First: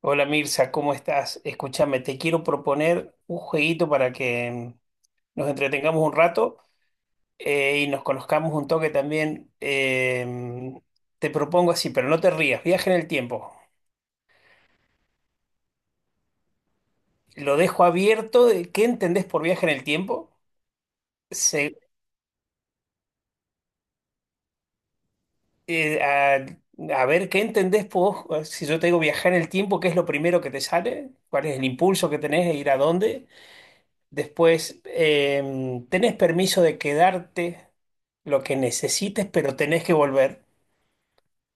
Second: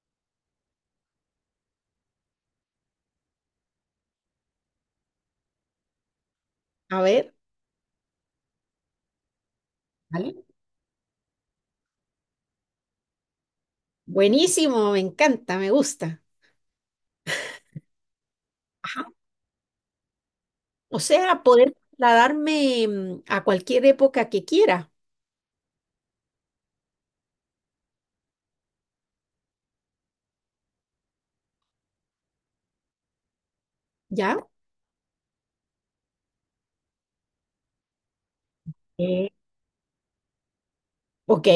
Hola Mirza, ¿cómo estás? Escúchame, te quiero proponer un jueguito para que nos entretengamos un rato A ver, y nos conozcamos un toque también. ¿vale? Te propongo así, pero no te rías, viaje en el tiempo. Buenísimo, me encanta, me gusta. Lo dejo abierto. De ¿Qué Ajá. entendés por viaje en el tiempo? O sea, poder Se- trasladarme a cualquier época que quiera, eh, a, a ver, ¿qué entendés vos? Si yo te digo viajar en el tiempo, ¿qué es lo primero que te sale? ¿Cuál es el impulso que tenés de ir a dónde? ¿ya? Después, tenés permiso de quedarte lo que necesites, Eh, pero tenés que volver. Ok,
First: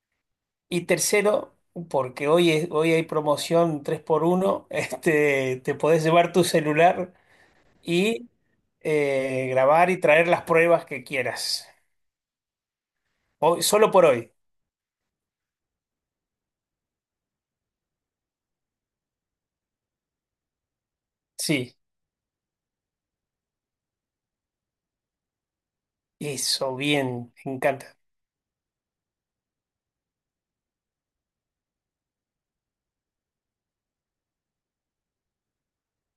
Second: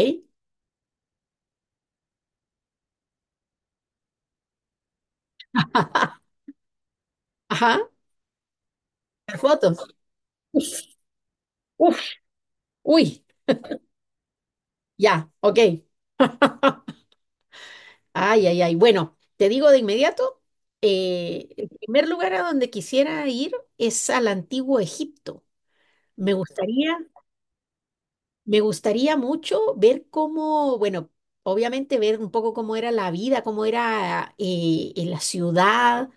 Y tercero, porque hoy, hoy hay promoción tres por uno este, te podés llevar tu celular ajá, y las fotos. grabar y traer las pruebas que quieras. Uf, uy, Solo por hoy. ya, ok. Ay, ay, ay. Bueno, te digo de inmediato, el Sí, primer lugar a donde quisiera ir es al antiguo Egipto. Me eso, gustaría. bien, me encanta. Me gustaría mucho ver cómo, bueno, obviamente ver un poco cómo era la vida, cómo era en la ciudad,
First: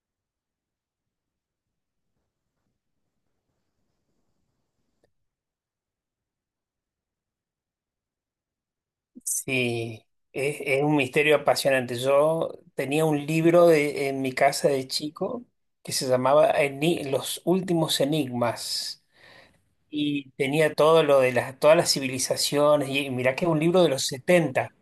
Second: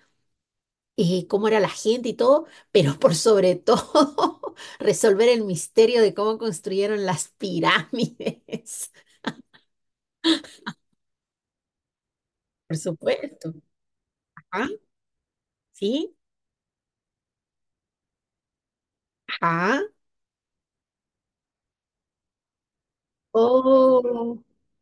cómo era la gente y todo, pero por sobre todo resolver el misterio de cómo construyeron las pirámides. Sí, es un misterio apasionante. Yo Por tenía un supuesto. libro en mi Ajá, casa de chico que se sí, llamaba Los últimos enigmas ajá. y tenía todo lo de todas las civilizaciones y mirá que es un libro de los Oh, setenta.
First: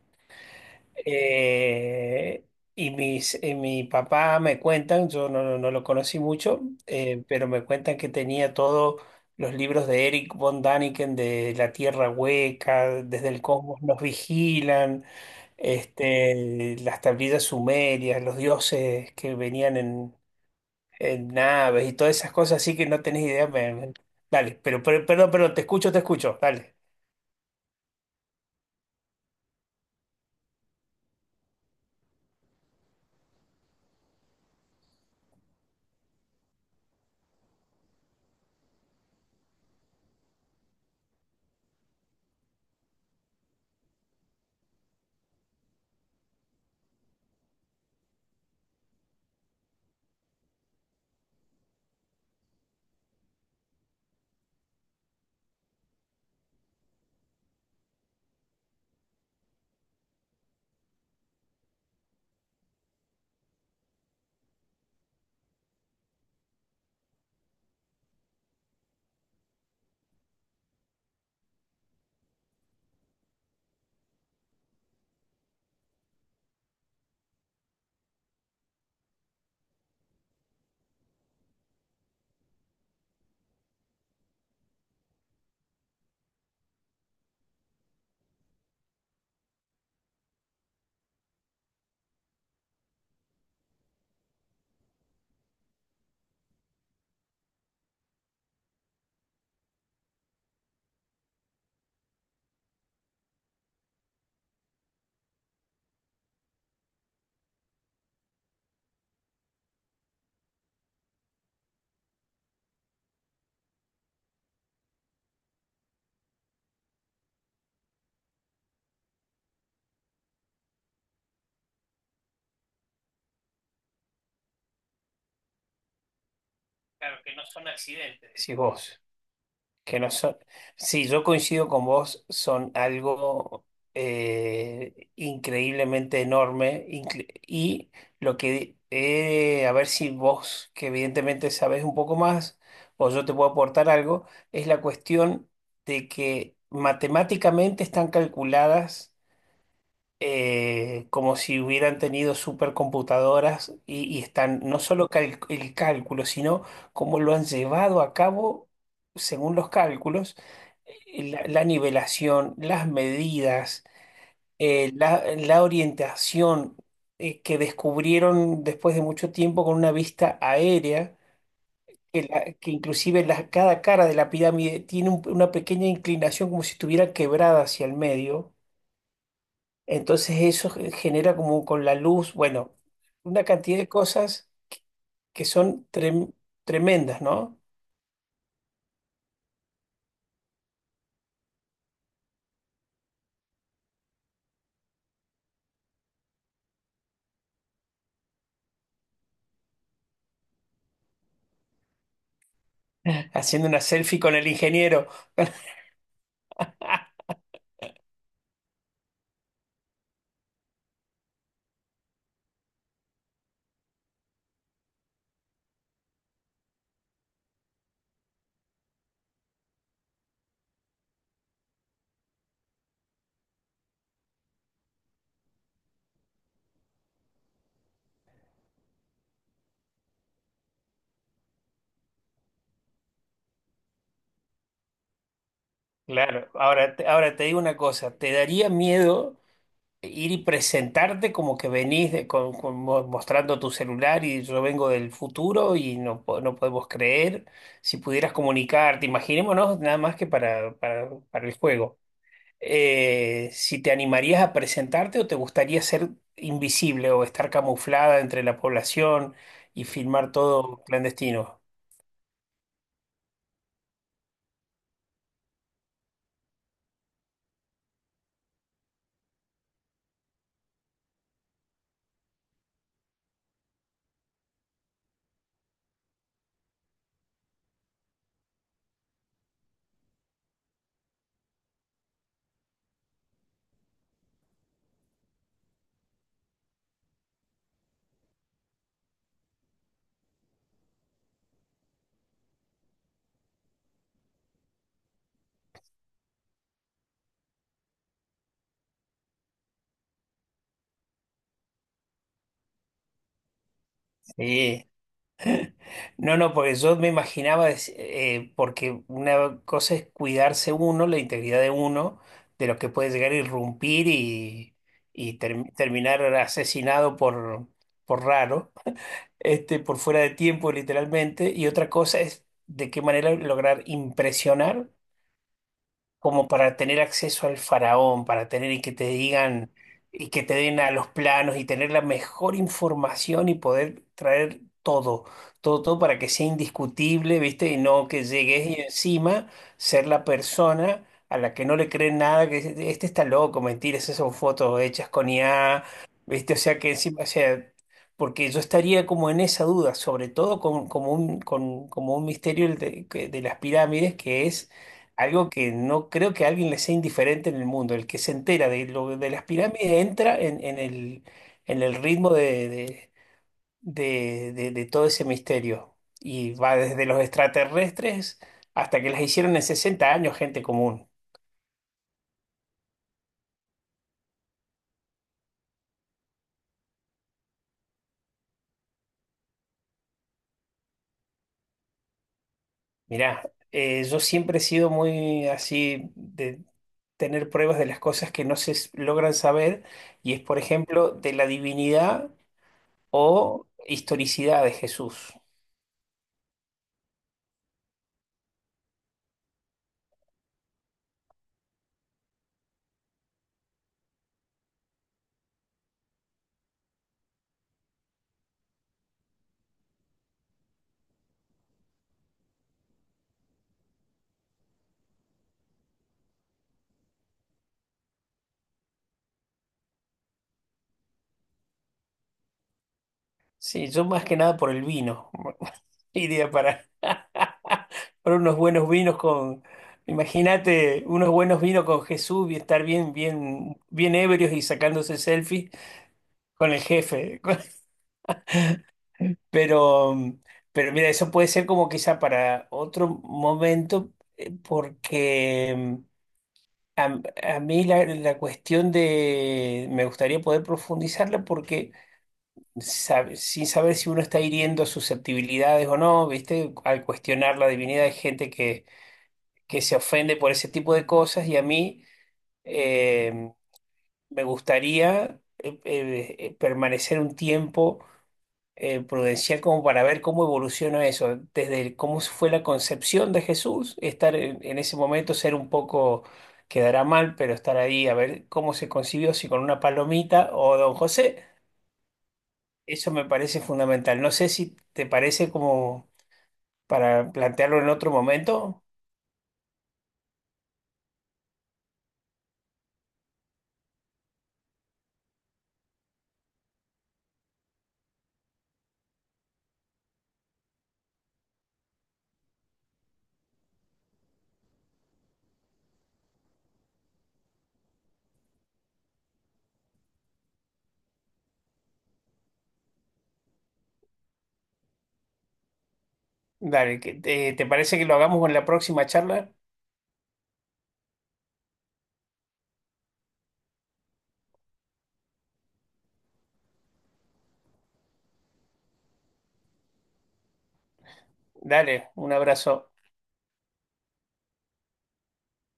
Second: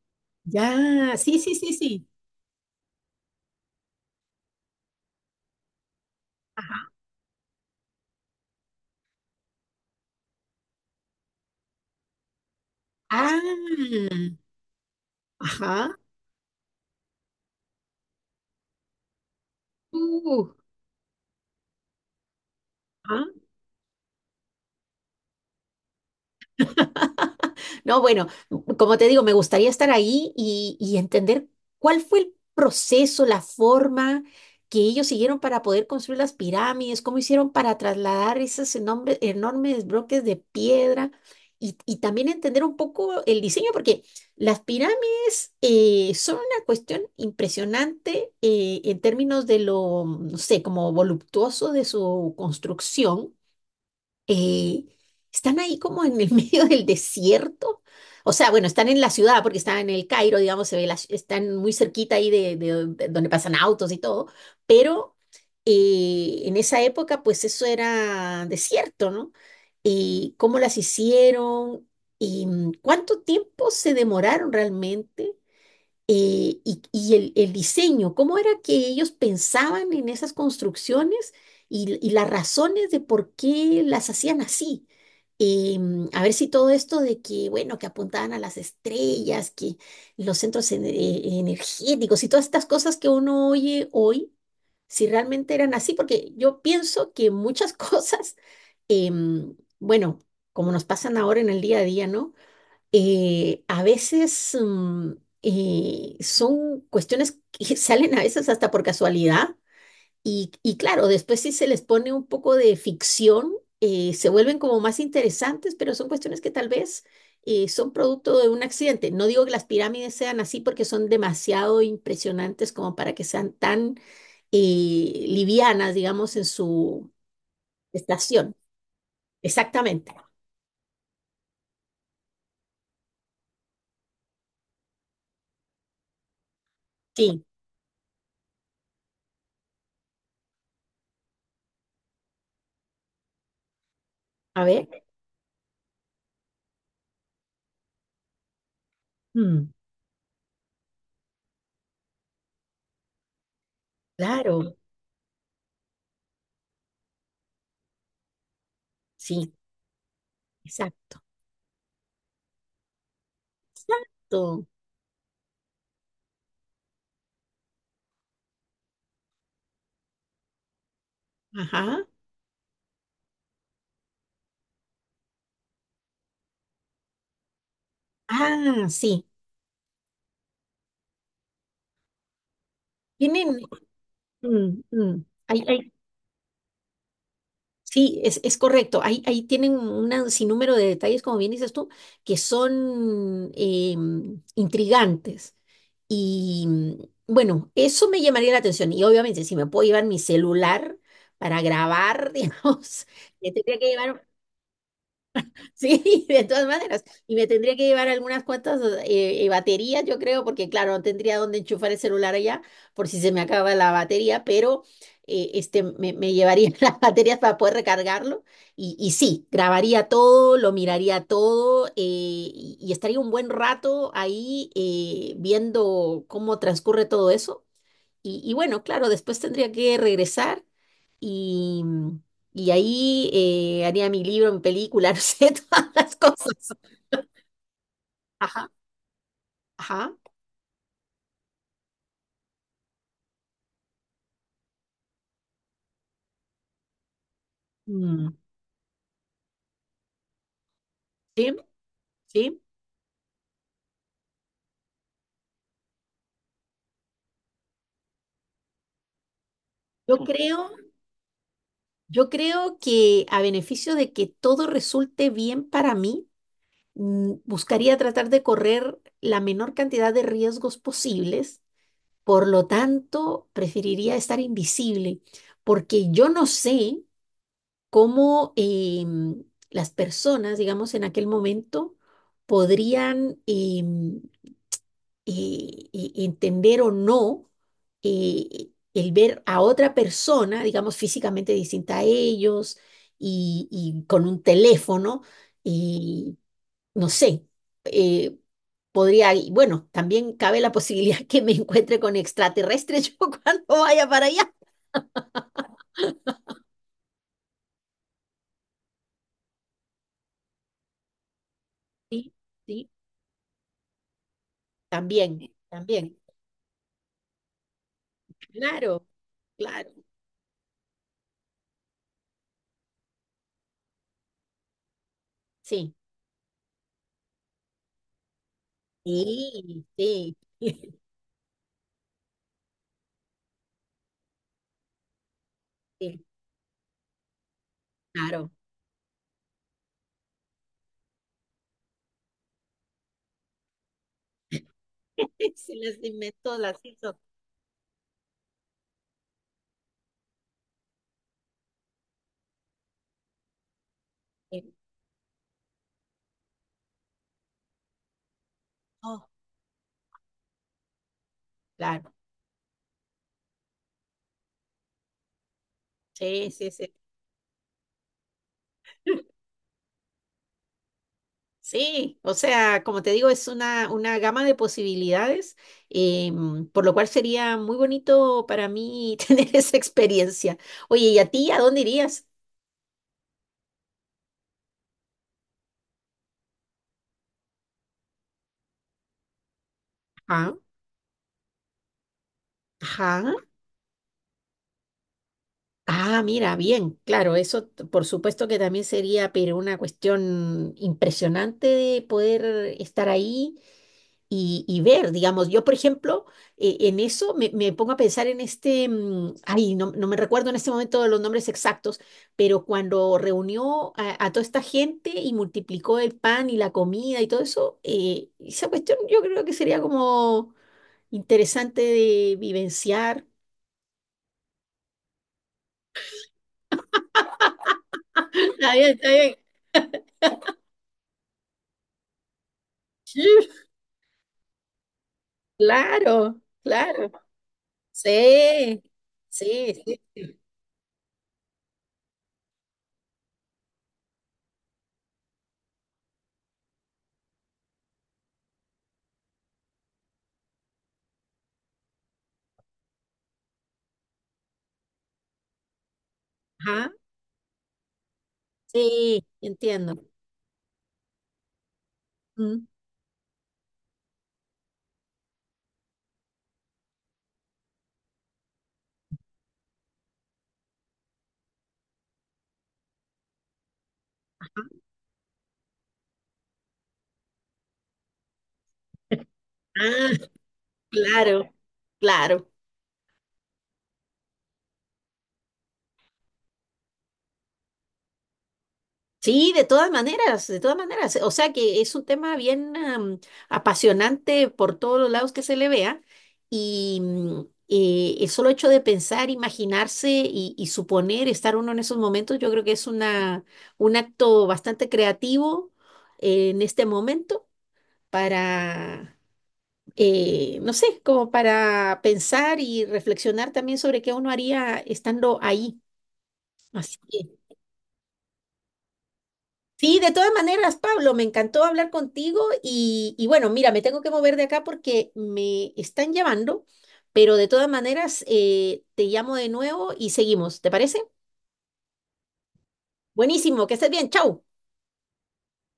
ya, sí, sí, sí, sí. Eh, y mi papá me cuentan, yo no lo conocí mucho, Ajá. Pero me cuentan que tenía todos los libros de Eric von Däniken, de La Tierra Hueca, Desde el Cosmos nos Ah, vigilan, ajá. este, las tablillas sumerias, los dioses que venían Uh, en naves y todas esas cosas, así que no tenés idea. Dale, perdón, perdón, te escucho, dale. ajá. No, bueno, como te digo, me gustaría estar ahí y entender cuál fue el proceso, la forma que ellos siguieron para poder construir las pirámides, cómo hicieron para trasladar esos enormes, enormes bloques de piedra y también entender un poco el diseño, porque las pirámides son una cuestión impresionante en términos de lo, no sé, como voluptuoso de su construcción, eh, están ahí como en el medio del desierto. O sea, bueno, están en la ciudad porque están en el Cairo, digamos, se ve la están muy cerquita ahí de, de donde pasan autos y todo, pero en esa época pues eso era desierto, ¿no? ¿Y cómo las hicieron? ¿Y cuánto tiempo se demoraron realmente? Y el diseño, cómo era que ellos pensaban en esas construcciones y las razones de por qué las hacían así. A ver si todo esto de que, bueno, que apuntaban a las estrellas, que los centros energéticos y todas estas cosas que uno oye hoy, si realmente eran así, porque yo pienso que muchas cosas, em, bueno, como nos pasan ahora en el día a día, ¿no? A veces son cuestiones que salen a veces hasta por casualidad y claro, después si se les pone un poco de ficción, se vuelven como más interesantes, pero son cuestiones que tal vez son producto de un accidente. No digo que las pirámides sean así porque son demasiado impresionantes como para que sean tan livianas, digamos, en su Claro, que no son accidentes. estación. Decís vos. Que no Exactamente. son, sí, yo coincido con vos, son algo increíblemente enorme, Sí, y lo que, a ver si vos, que evidentemente sabés un poco más, o yo te puedo aportar algo, a es la ver. cuestión de que matemáticamente están calculadas, Mm, como si hubieran tenido supercomputadoras, y están claro, no solo el cálculo, sino cómo lo han llevado a cabo sí, según los cálculos, exacto. La nivelación, las medidas, Exacto. La orientación que descubrieron después de mucho tiempo con una vista aérea. Ajá. Que inclusive cada cara de la pirámide tiene una pequeña inclinación como si estuviera quebrada hacia el medio. Ah, sí. Entonces eso genera como con la luz, bueno, una Tienen, cantidad de cosas que mm, mm, hay- son hay- tremendas, ¿no? sí, es correcto. Ahí, ahí tienen un sinnúmero de detalles, como bien dices tú, que son intrigantes. Y bueno, eso me llamaría la atención. Y obviamente, si me puedo llevar mi celular para grabar, digamos, me Haciendo tendría una que selfie llevar. con el ingeniero. Sí, de todas maneras. Y me tendría que llevar algunas cuantas baterías, yo creo, porque claro, no tendría dónde enchufar el celular allá por si se me acaba la batería, pero me llevaría las baterías para poder recargarlo. Y sí, grabaría todo, lo miraría todo y estaría un buen rato ahí viendo cómo transcurre todo eso. Y bueno, claro, después tendría que regresar y, y ahí haría mi libro, mi película, no sé, todas las Claro, cosas. ahora, ahora te digo una cosa, ¿te daría Ajá, miedo ajá. ir y presentarte como que venís mostrando tu celular y yo vengo del futuro y no, no podemos creer si pudieras Mm, comunicarte? Imaginémonos nada más que para el sí, juego. sí. ¿Si te animarías a presentarte o te gustaría ser invisible o estar camuflada entre la población y Yo Mm. filmar creo, todo clandestino? yo creo que a beneficio de que todo resulte bien para mí, buscaría tratar de correr la menor cantidad de riesgos posibles. Por lo tanto, preferiría estar invisible, porque yo no sé cómo las personas, digamos, en aquel momento podrían entender o no el ver a otra persona, digamos, físicamente distinta a ellos, y con un teléfono, y no sé, eh, podría, y bueno, también cabe la posibilidad que me encuentre con extraterrestres yo cuando vaya para allá. Sí. No, no, porque yo me imaginaba, porque una cosa es cuidarse uno, la integridad de uno, Sí, de lo sí, que puede llegar a irrumpir y también, también, terminar asesinado por raro, claro. este, Claro. por fuera de tiempo literalmente, y otra cosa es de qué manera lograr impresionar Sí, como para tener acceso al faraón, para tener y que te digan sí, y sí, que te den a los planos y tener la mejor información y poder traer todo, todo, todo para sí, que sea indiscutible, ¿viste? Y no que claro. llegues y encima ser la persona a la que no le creen nada, que dice, este está loco, mentiras, esas son fotos hechas con Se IA, las ¿viste? inventó, O las sea que hizo. encima, o sea, porque yo estaría como en esa duda, sobre todo con, como un misterio el de de las pirámides, que es algo que no creo que a alguien le sea indiferente en el mundo. El que se entera de lo Inventó, de las pirámides entra en el claro, ritmo de, de todo ese misterio. sí, Y sí, va sí. desde los extraterrestres hasta que las hicieron en 60 años, gente común. Sí, o sea, como te digo, es una gama de posibilidades, por lo cual sería muy bonito para mí tener esa experiencia. Oye, ¿y a ti a dónde irías? Mirá, yo siempre he sido muy así de tener pruebas de las cosas que no se logran saber, y es, Ajá, por ejemplo, de la divinidad ajá. o historicidad de Jesús. Ah, mira, bien, claro, eso por supuesto que también sería, pero una cuestión impresionante de poder estar ahí y ver, digamos, yo por ejemplo, en eso me pongo a pensar en este, mm, ay, no, no me recuerdo en este momento los nombres exactos, pero cuando reunió a toda esta gente y multiplicó el pan y la comida y todo eso, esa cuestión yo creo que sería como interesante de vivenciar. Sí, yo más que nada por el vino. Iría para unos Está buenos bien, está vinos con, imagínate, unos buenos vinos con Jesús y estar bien, bien. bien, bien ebrios y sacándose selfies Claro, con el claro. jefe. Sí, sí, Pero, sí. pero mira, eso puede ser como quizá para otro momento, porque mm, a, a mí la cuestión de, me gustaría poder profundizarla porque sin saber si uno está hiriendo susceptibilidades o no, ¿viste? Ajá, Al cuestionar la divinidad hay gente sí, que entiendo. se ofende por ese tipo de cosas y a mí Mm. eh, me gustaría permanecer un tiempo prudencial como para ver cómo evoluciona eso, cómo fue la concepción de Jesús, estar en ese momento, ser un poco... Quedará mal, pero estar ahí a ver cómo se concibió, si con una Ah, palomita o Don José. claro, claro. Eso me parece fundamental. No sé si te parece como para plantearlo en otro momento. Sí, de todas maneras, de todas maneras. O sea que es un tema bien am, apasionante por todos los lados que se le vea. Y el solo hecho de pensar, imaginarse y suponer estar uno en esos momentos, yo creo que es una, un acto bastante creativo en este momento para no sé, como para pensar y reflexionar también sobre qué uno haría estando ahí. Así Dale, que, ¿te parece que lo hagamos en la próxima charla? sí, de todas maneras, Pablo, me encantó hablar contigo y bueno, mira, me tengo que mover de acá porque me están llamando, pero de todas maneras, te llamo de nuevo y seguimos, ¿te parece? Dale, un abrazo. Buenísimo, que estés bien, chau.